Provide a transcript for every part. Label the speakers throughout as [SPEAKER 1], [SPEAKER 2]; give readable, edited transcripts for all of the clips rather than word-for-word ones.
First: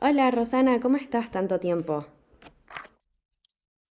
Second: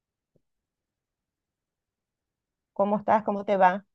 [SPEAKER 1] Hola Rosana, ¿cómo estás? Tanto tiempo.
[SPEAKER 2] ¿Cómo estás? ¿Cómo te va?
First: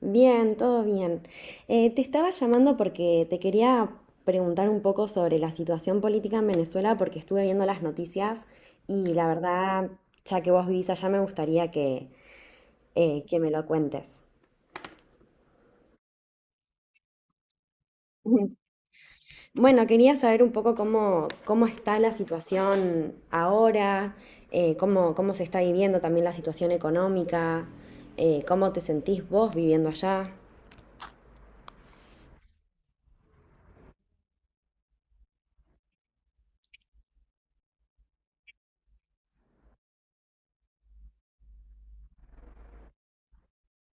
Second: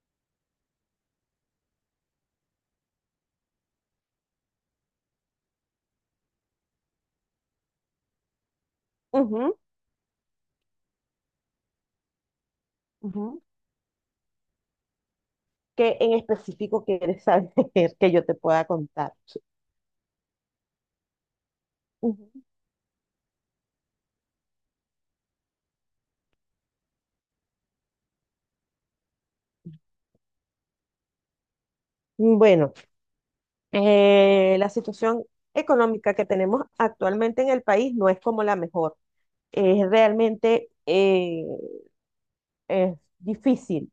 [SPEAKER 1] Bien, todo bien. Te estaba llamando porque te quería preguntar un poco sobre la situación política en Venezuela porque estuve viendo las noticias y la
[SPEAKER 2] Ujú,
[SPEAKER 1] verdad, ya que vos vivís allá, me gustaría que
[SPEAKER 2] ujú.
[SPEAKER 1] me lo cuentes.
[SPEAKER 2] ¿Qué en específico quieres saber que yo te
[SPEAKER 1] Ujú.
[SPEAKER 2] pueda contar?
[SPEAKER 1] Bueno, quería saber un poco cómo está la
[SPEAKER 2] Ujú.
[SPEAKER 1] situación ahora, cómo se está viviendo también la situación económica, cómo te sentís vos viviendo allá.
[SPEAKER 2] Bueno, la situación económica que tenemos actualmente en el país no es como la mejor. Es realmente es difícil.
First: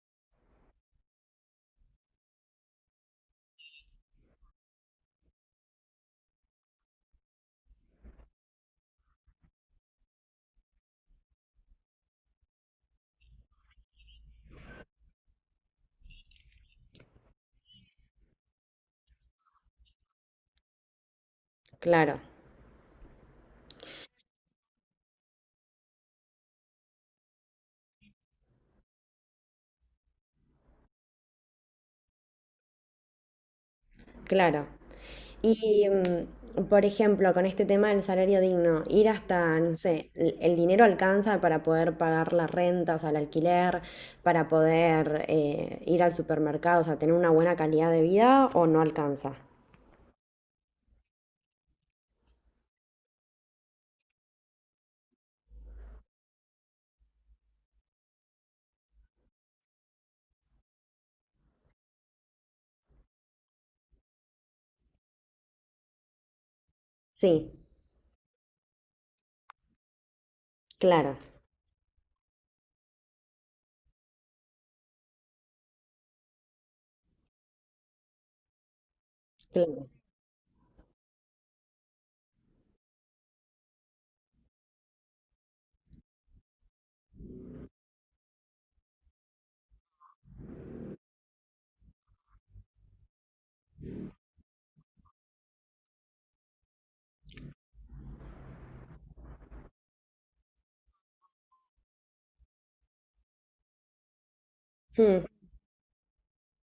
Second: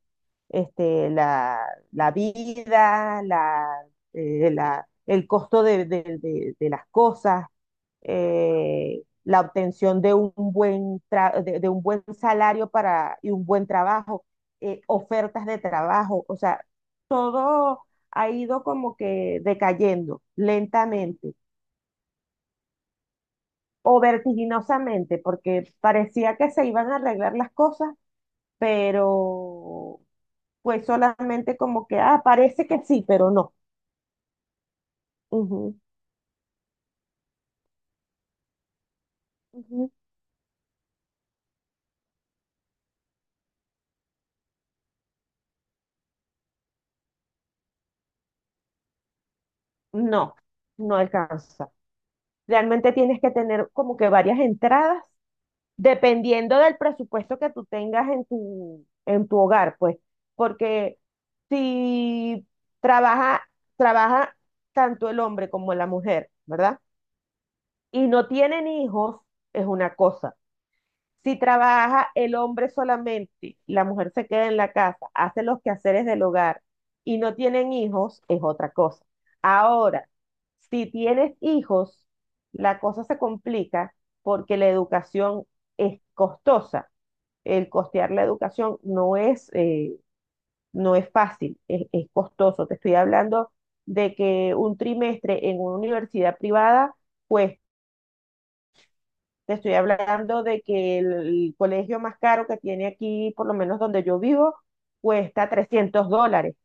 [SPEAKER 2] Este, la vida, la, la- El costo de las cosas, la obtención de un buen, de un buen salario y un buen trabajo, ofertas de trabajo, o sea, todo ha ido como que decayendo lentamente
[SPEAKER 1] Claro,
[SPEAKER 2] o vertiginosamente, porque parecía que se iban a arreglar las cosas, pero fue solamente como que, parece que sí, pero no.
[SPEAKER 1] claro.
[SPEAKER 2] Ujú.
[SPEAKER 1] Y, mm, por ejemplo, con este tema del salario digno, ir hasta, no
[SPEAKER 2] Ujú.
[SPEAKER 1] sé, el dinero alcanza para poder pagar la renta, o sea, el alquiler, para poder ir al supermercado, o sea, tener una buena calidad de vida o no alcanza.
[SPEAKER 2] No, no alcanza. Realmente tienes que tener como que varias entradas, dependiendo del presupuesto que tú tengas en en tu hogar, pues, porque si trabaja, trabaja tanto el hombre como la mujer, ¿verdad?
[SPEAKER 1] Sí,
[SPEAKER 2] Y no tienen hijos, es una cosa.
[SPEAKER 1] claro,
[SPEAKER 2] Si trabaja el hombre solamente, la mujer se queda en la casa, hace los quehaceres del hogar y no tienen hijos, es otra cosa.
[SPEAKER 1] claro.
[SPEAKER 2] Ahora, si tienes hijos, la cosa se complica porque la educación es costosa. El costear la educación no es fácil, es costoso. Te estoy hablando de que un trimestre en una universidad privada cuesta. Te estoy hablando de que colegio más caro que tiene aquí, por lo menos donde yo vivo,
[SPEAKER 1] Mm,
[SPEAKER 2] cuesta $300.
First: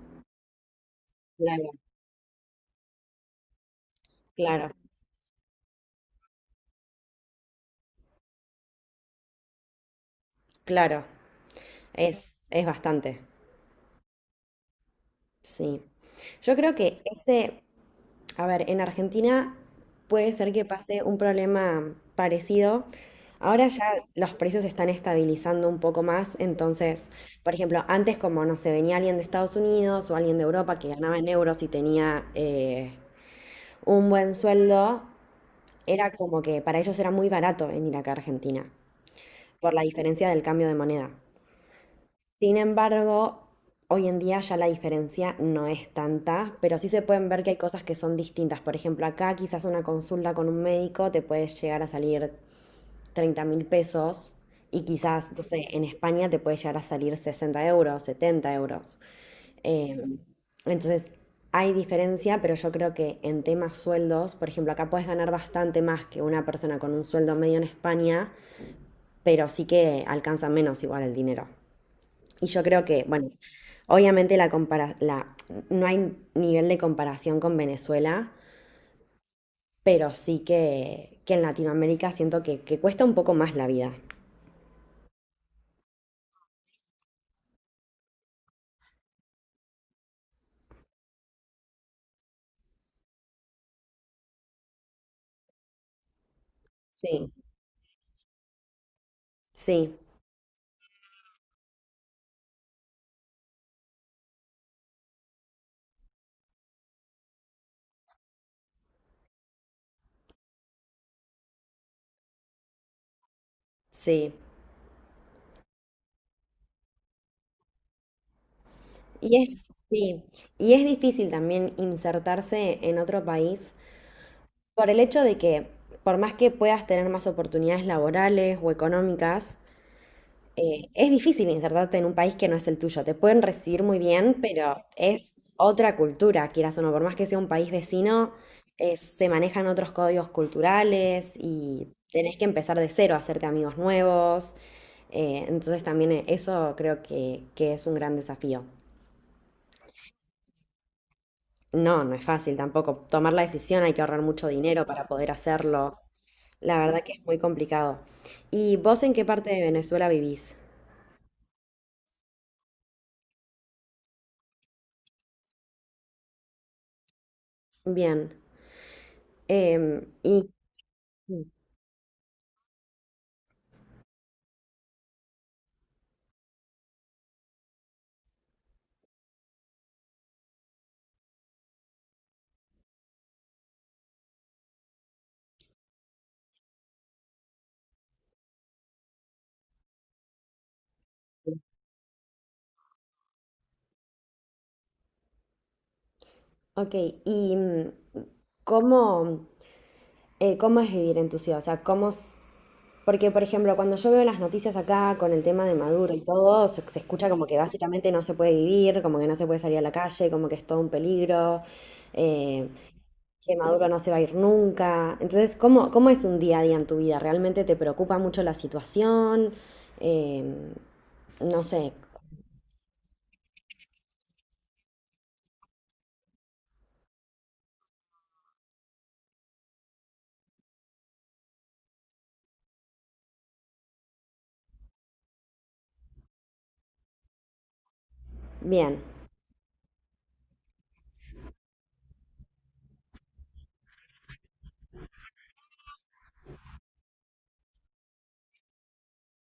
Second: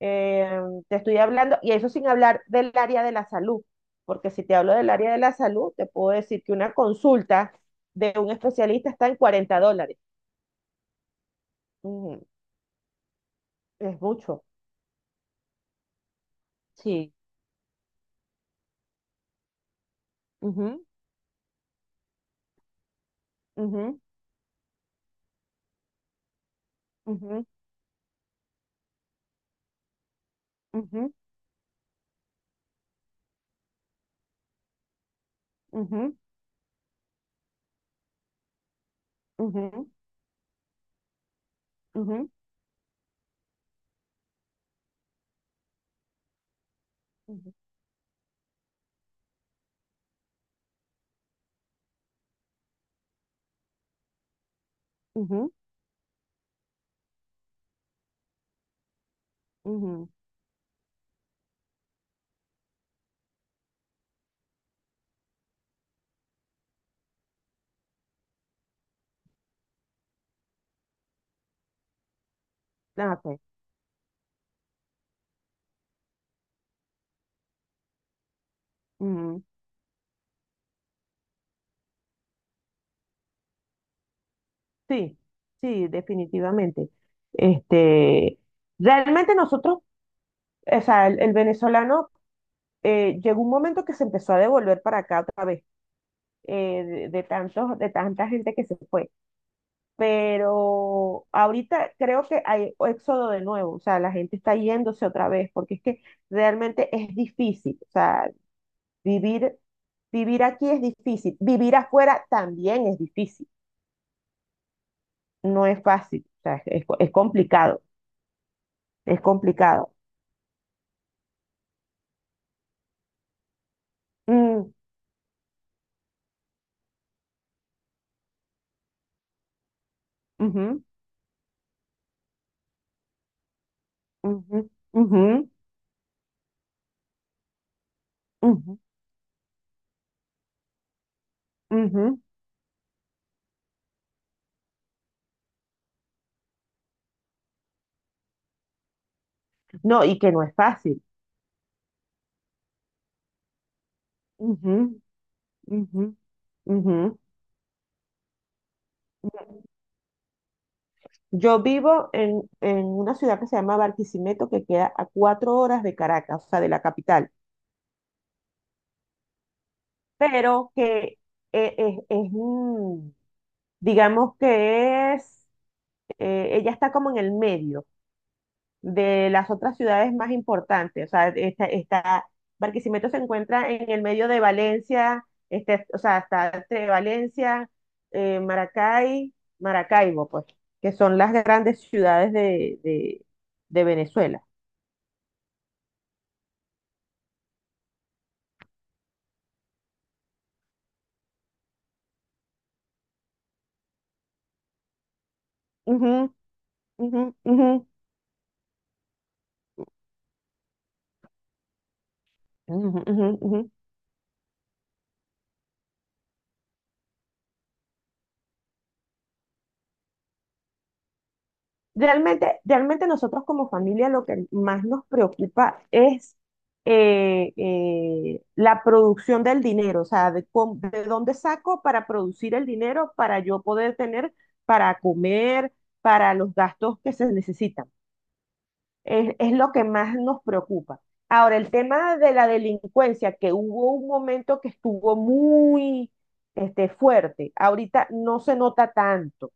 [SPEAKER 2] Eh, Te estoy hablando,
[SPEAKER 1] claro,
[SPEAKER 2] y eso sin hablar del área de la salud, porque si te
[SPEAKER 1] claro,
[SPEAKER 2] hablo del área de la salud, te puedo decir que una consulta de un especialista está en $40.
[SPEAKER 1] claro.
[SPEAKER 2] Ujú.
[SPEAKER 1] Es bastante,
[SPEAKER 2] Es mucho.
[SPEAKER 1] sí. Yo creo que
[SPEAKER 2] Sí.
[SPEAKER 1] ese, a ver, en Argentina puede ser que pase un problema parecido. Ahora ya
[SPEAKER 2] Ujú,
[SPEAKER 1] los precios se están estabilizando un poco más, entonces,
[SPEAKER 2] ujú,
[SPEAKER 1] por ejemplo, antes como no se venía alguien de Estados Unidos o alguien de Europa que
[SPEAKER 2] ujú,
[SPEAKER 1] ganaba en euros y tenía un buen sueldo,
[SPEAKER 2] ujú, ujú,
[SPEAKER 1] era como que para ellos era muy barato venir acá a Argentina por la
[SPEAKER 2] ujú,
[SPEAKER 1] diferencia del cambio de moneda.
[SPEAKER 2] ujú,
[SPEAKER 1] Sin embargo, hoy en día ya la diferencia no es tanta, pero sí se pueden ver que
[SPEAKER 2] ujú,
[SPEAKER 1] hay cosas que son distintas. Por ejemplo, acá quizás una consulta con un médico te puede llegar a salir 30.000 pesos y quizás, no
[SPEAKER 2] ujú,
[SPEAKER 1] sé, en España te puede llegar a salir 60 euros, 70 euros. Eh,
[SPEAKER 2] ujú.
[SPEAKER 1] entonces, hay diferencia, pero yo creo que en temas sueldos, por ejemplo, acá puedes ganar bastante más que una persona con un sueldo medio en España, pero sí que alcanza menos igual el dinero. Y yo creo que,
[SPEAKER 2] Ah,
[SPEAKER 1] bueno,
[SPEAKER 2] ok.
[SPEAKER 1] obviamente la la, no hay nivel de comparación con Venezuela,
[SPEAKER 2] Ujú.
[SPEAKER 1] pero sí que en Latinoamérica siento que cuesta un poco más la vida.
[SPEAKER 2] Sí, sí, definitivamente. Este, Realmente nosotros, o sea, el venezolano llegó un momento que se empezó a devolver para acá otra vez,
[SPEAKER 1] Sí,
[SPEAKER 2] de tanta gente que se fue.
[SPEAKER 1] sí,
[SPEAKER 2] Pero ahorita creo que hay éxodo de nuevo, o sea, la gente está yéndose otra vez, porque es que realmente es difícil, o sea, vivir, vivir aquí es difícil, vivir afuera también es difícil,
[SPEAKER 1] sí.
[SPEAKER 2] no es fácil, o sea, es complicado, es
[SPEAKER 1] Y es,
[SPEAKER 2] complicado.
[SPEAKER 1] sí, y es difícil también insertarse en otro país
[SPEAKER 2] Mm,
[SPEAKER 1] por el hecho de que, por más que puedas tener más oportunidades laborales o económicas,
[SPEAKER 2] ujú,
[SPEAKER 1] es difícil insertarte en un país que no es el tuyo. Te pueden recibir muy bien,
[SPEAKER 2] ujú,
[SPEAKER 1] pero
[SPEAKER 2] ujú,
[SPEAKER 1] es otra cultura, quieras o no. Por más que sea un país vecino,
[SPEAKER 2] ujú,
[SPEAKER 1] se manejan otros códigos culturales y
[SPEAKER 2] ujú.
[SPEAKER 1] tenés que empezar de cero, hacerte amigos nuevos. Entonces también eso creo que es un gran desafío.
[SPEAKER 2] No, y que no es fácil.
[SPEAKER 1] No, no es fácil tampoco. Tomar la decisión hay que ahorrar mucho
[SPEAKER 2] Ujú,
[SPEAKER 1] dinero para poder hacerlo.
[SPEAKER 2] ujú,
[SPEAKER 1] La
[SPEAKER 2] ujú.
[SPEAKER 1] verdad que es muy complicado. ¿Y vos en qué parte de Venezuela vivís?
[SPEAKER 2] Yo vivo en una ciudad que se llama Barquisimeto, que queda a 4 horas de Caracas, o sea, de la capital,
[SPEAKER 1] Bien. Em, ¿y
[SPEAKER 2] pero que
[SPEAKER 1] mm,
[SPEAKER 2] eh, es, es, mm, digamos que es, ella está como en el medio, de las otras ciudades más importantes. O sea, Barquisimeto se encuentra en el medio de Valencia, o sea, está entre Valencia, Maracay, Maracaibo, pues, que son las grandes ciudades de Venezuela.
[SPEAKER 1] Ok, y cómo, cómo es vivir en tu ciudad, o sea, Porque, por ejemplo, cuando yo veo las noticias acá con el tema de
[SPEAKER 2] Ujú,
[SPEAKER 1] Maduro y todo, se
[SPEAKER 2] ujú,
[SPEAKER 1] escucha como que
[SPEAKER 2] ujú,
[SPEAKER 1] básicamente no se puede vivir, como que no se puede salir a la calle, como que es todo un peligro, eh,
[SPEAKER 2] ujú, ujú,
[SPEAKER 1] que
[SPEAKER 2] ujú.
[SPEAKER 1] Maduro no se va a ir nunca. Entonces, ¿cómo, cómo es un día a día en tu vida? ¿Realmente te preocupa mucho la situación? Em, no sé,
[SPEAKER 2] Realmente, realmente nosotros como familia lo que más nos preocupa es la producción del dinero, o sea, de dónde saco para producir el dinero para yo poder tener para comer, para los gastos que se necesitan.
[SPEAKER 1] bien.
[SPEAKER 2] Es lo que más nos preocupa. Ahora, el tema de la delincuencia, que hubo un momento que estuvo muy fuerte, ahorita no se nota tanto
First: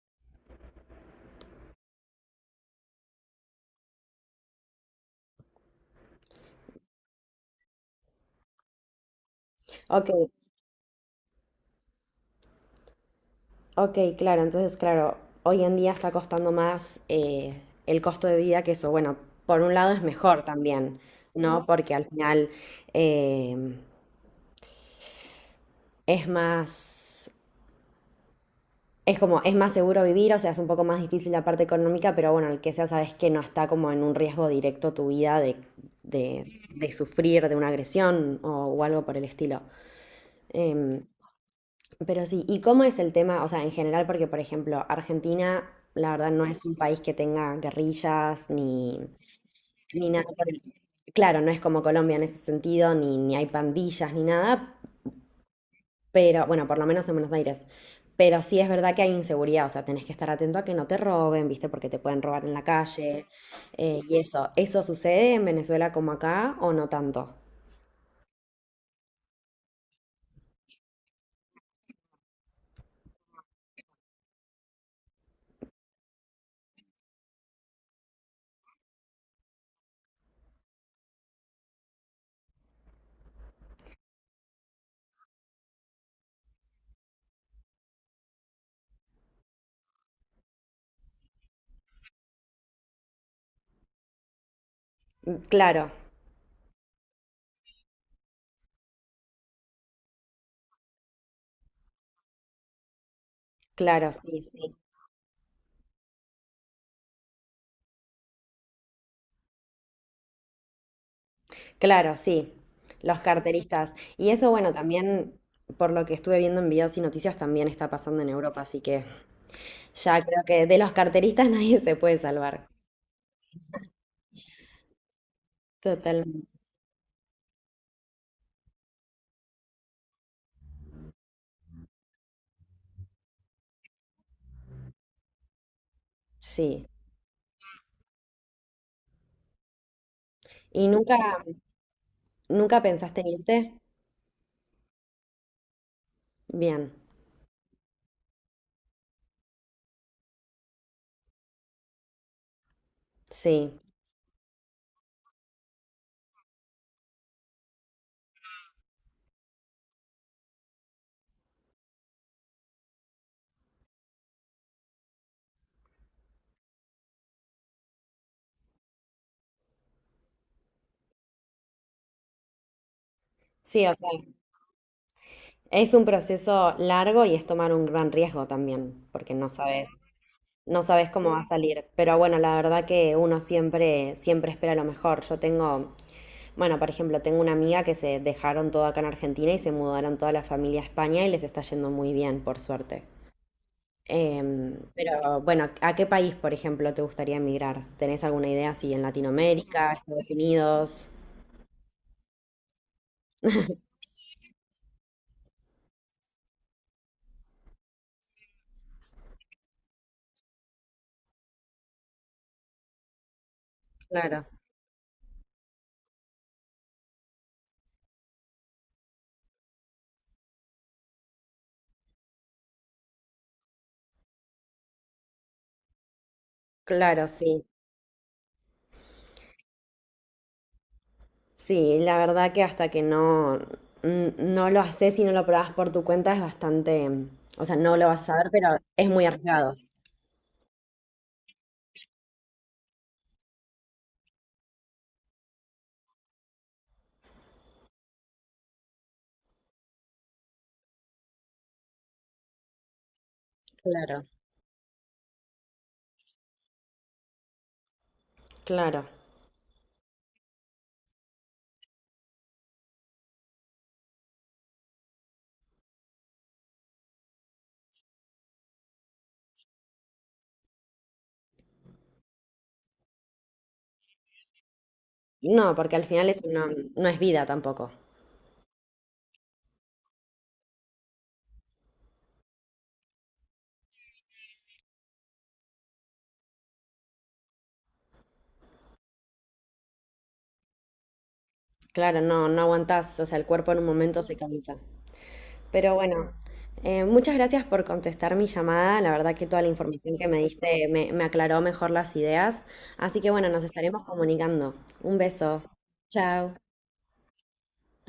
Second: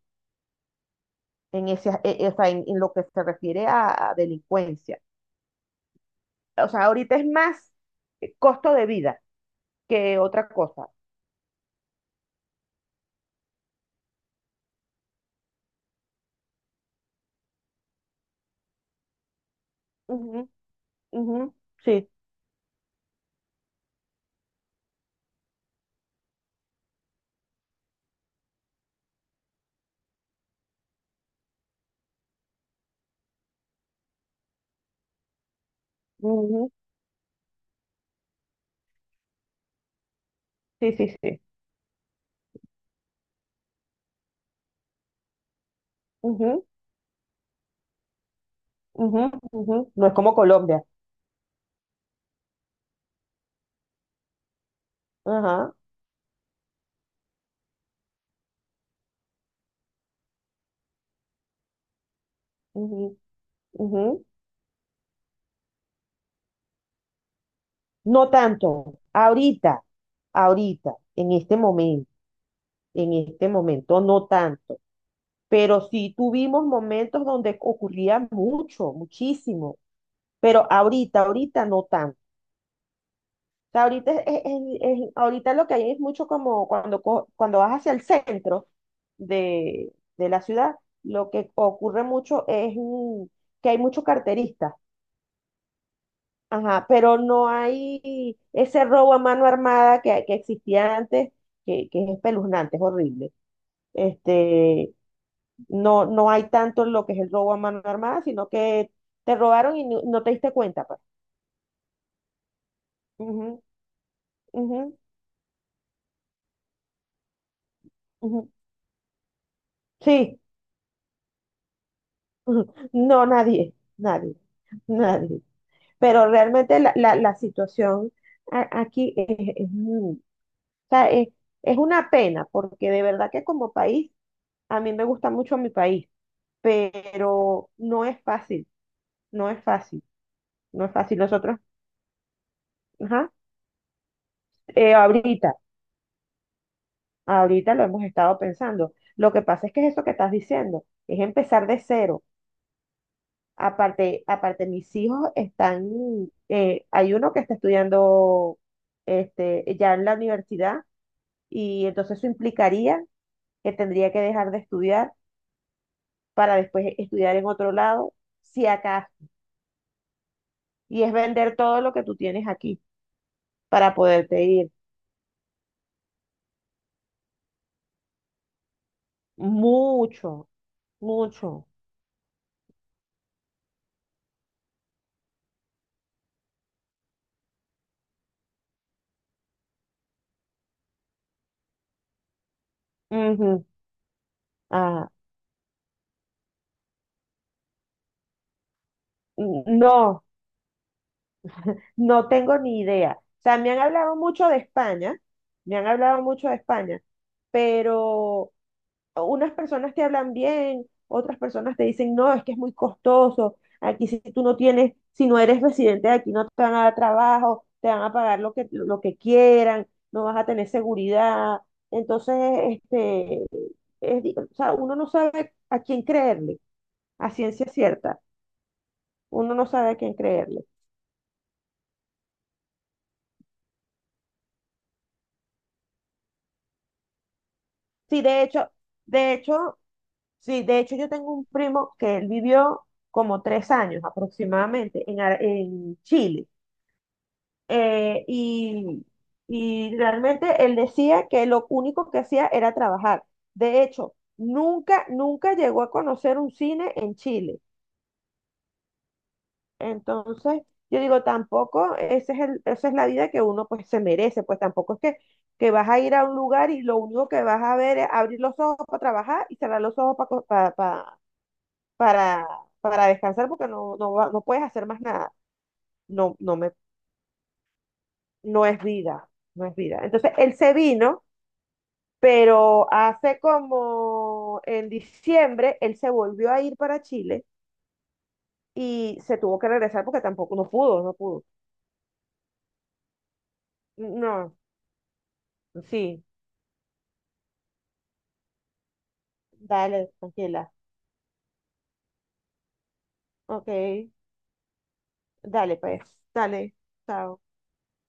[SPEAKER 2] o sea, en lo que se refiere a delincuencia. O sea, ahorita es más costo de vida
[SPEAKER 1] Ok,
[SPEAKER 2] que otra cosa.
[SPEAKER 1] ok, claro, entonces, claro, hoy en día está costando más el costo de vida que eso. Bueno, por un lado es mejor
[SPEAKER 2] Ujú,
[SPEAKER 1] también,
[SPEAKER 2] ujú,
[SPEAKER 1] ¿no? Porque al
[SPEAKER 2] sí,
[SPEAKER 1] final eh, es más, es como, es más seguro vivir, o sea, es un poco más difícil la parte económica, pero bueno, el que sea, sabes que no está como en un riesgo directo tu vida
[SPEAKER 2] ujú,
[SPEAKER 1] de sufrir de una agresión o algo por el estilo.
[SPEAKER 2] sí,
[SPEAKER 1] Em,
[SPEAKER 2] sí, sí.
[SPEAKER 1] Pero sí, ¿y cómo es el tema? O sea, en general, porque por ejemplo, Argentina, la verdad, no es
[SPEAKER 2] Ujú,
[SPEAKER 1] un país que tenga guerrillas ni,
[SPEAKER 2] ujú, ujú. No
[SPEAKER 1] ni
[SPEAKER 2] es
[SPEAKER 1] nada.
[SPEAKER 2] como Colombia.
[SPEAKER 1] Claro, no es como Colombia en ese sentido, ni, ni hay pandillas ni nada,
[SPEAKER 2] Ajá,
[SPEAKER 1] pero bueno, por lo menos en Buenos Aires. Pero sí es verdad que hay inseguridad, o sea, tenés que estar atento a que no te roben, ¿viste? Porque te pueden robar en la
[SPEAKER 2] ujú,
[SPEAKER 1] calle y
[SPEAKER 2] ujú.
[SPEAKER 1] eso. ¿Eso sucede en Venezuela como acá o no tanto?
[SPEAKER 2] No tanto. Ahorita, en este momento, no tanto. Pero sí tuvimos momentos donde ocurría mucho, muchísimo. Pero ahorita no tanto. Sea, ahorita, es- ahorita lo que hay es mucho como cuando vas hacia el centro de la ciudad, lo que ocurre mucho es que hay muchos carteristas,
[SPEAKER 1] Mm, claro,
[SPEAKER 2] ajá, pero no hay ese robo a mano armada que existía antes, que es espeluznante, es horrible.
[SPEAKER 1] claro, sí, sí.
[SPEAKER 2] Este, no, no hay tanto lo que es el robo a mano armada, sino que te robaron y no, no te diste cuenta, pues.
[SPEAKER 1] Claro, sí, los
[SPEAKER 2] Ujú,
[SPEAKER 1] carteristas. Y eso, bueno,
[SPEAKER 2] ujú,
[SPEAKER 1] también por lo que estuve viendo en videos y noticias, también está pasando en
[SPEAKER 2] ujú.
[SPEAKER 1] Europa, así que ya
[SPEAKER 2] Sí.
[SPEAKER 1] creo que de los carteristas nadie se puede salvar.
[SPEAKER 2] No, nadie, nadie, nadie. Pero
[SPEAKER 1] Totalmente.
[SPEAKER 2] realmente la situación aquí o sea, es una pena, porque de verdad que como país, a mí me gusta mucho mi país,
[SPEAKER 1] Sí.
[SPEAKER 2] pero no es fácil, no es fácil, no
[SPEAKER 1] ¿Y
[SPEAKER 2] es
[SPEAKER 1] nunca,
[SPEAKER 2] fácil. Nosotros,
[SPEAKER 1] nunca pensaste en
[SPEAKER 2] ajá,
[SPEAKER 1] irte?
[SPEAKER 2] eh, ahorita,
[SPEAKER 1] Bien,
[SPEAKER 2] ahorita lo hemos estado pensando. Lo que pasa es que es eso que estás diciendo, es empezar de cero.
[SPEAKER 1] sí.
[SPEAKER 2] Aparte, mis hijos están, hay uno que está estudiando ya en la universidad y entonces eso implicaría que tendría que dejar de estudiar para después estudiar en otro lado, si acaso. Y es vender todo lo que tú tienes aquí
[SPEAKER 1] Sí,
[SPEAKER 2] para
[SPEAKER 1] o sea,
[SPEAKER 2] poderte ir.
[SPEAKER 1] es un proceso largo y es tomar un gran riesgo también, porque no sabes,
[SPEAKER 2] Mucho,
[SPEAKER 1] no sabes cómo va a
[SPEAKER 2] mucho.
[SPEAKER 1] salir. Pero bueno, la verdad que uno siempre, siempre espera lo mejor. Yo tengo bueno, por ejemplo, tengo una amiga que se dejaron todo acá en Argentina y se mudaron toda la familia a España y les está yendo muy bien, por suerte.
[SPEAKER 2] Ujú. Ah,
[SPEAKER 1] Pero bueno, ¿a qué país, por ejemplo, te gustaría emigrar? ¿Tenés alguna idea si en Latinoamérica,
[SPEAKER 2] no,
[SPEAKER 1] Estados Unidos?
[SPEAKER 2] no tengo ni idea. O sea, me han hablado mucho de España pero unas personas te hablan bien, otras personas te dicen, no, es que es muy costoso, aquí si tú
[SPEAKER 1] Claro,
[SPEAKER 2] no tienes, si no eres residente de aquí no te van a dar trabajo, te van a pagar lo que quieran, no vas a tener seguridad. Entonces, este, o sea, uno no sabe a quién creerle,
[SPEAKER 1] claro,
[SPEAKER 2] a
[SPEAKER 1] sí.
[SPEAKER 2] ciencia cierta, uno no sabe a quién creerle.
[SPEAKER 1] Sí, la verdad que hasta que no lo haces y no lo probás por tu cuenta es bastante, o sea, no lo vas
[SPEAKER 2] Sí,
[SPEAKER 1] a
[SPEAKER 2] de
[SPEAKER 1] saber, pero
[SPEAKER 2] hecho,
[SPEAKER 1] es muy
[SPEAKER 2] de
[SPEAKER 1] arriesgado.
[SPEAKER 2] hecho, Sí, de hecho yo tengo un primo que él vivió como 3 años aproximadamente en Chile eh, y, y realmente él decía que lo único que hacía era trabajar. De hecho,
[SPEAKER 1] Claro,
[SPEAKER 2] nunca, nunca llegó a conocer un cine en Chile.
[SPEAKER 1] claro.
[SPEAKER 2] Entonces, yo digo, tampoco, ese es el, esa es la vida que uno pues se merece, pues tampoco es que vas a ir a un lugar y lo único que vas a ver es abrir los ojos para trabajar y cerrar los ojos para, para, para descansar porque no, no, no puedes hacer más nada.
[SPEAKER 1] No, porque al final
[SPEAKER 2] No,
[SPEAKER 1] eso no, no es vida tampoco.
[SPEAKER 2] no es vida, no es vida. Entonces, él se vino pero hace como en diciembre él se volvió a ir para Chile y se tuvo que regresar porque tampoco, no pudo, no pudo.
[SPEAKER 1] Claro, no, no aguantás, o sea, el cuerpo en un momento se
[SPEAKER 2] No,
[SPEAKER 1] cansa. Pero
[SPEAKER 2] sí,
[SPEAKER 1] bueno, muchas gracias por contestar mi llamada. La verdad que toda la
[SPEAKER 2] dale,
[SPEAKER 1] información que me
[SPEAKER 2] tranquila.
[SPEAKER 1] diste me, me aclaró mejor las ideas. Así que bueno, nos
[SPEAKER 2] Ok,
[SPEAKER 1] estaremos comunicando. Un beso.
[SPEAKER 2] dale pues,
[SPEAKER 1] Chao.
[SPEAKER 2] dale, chao.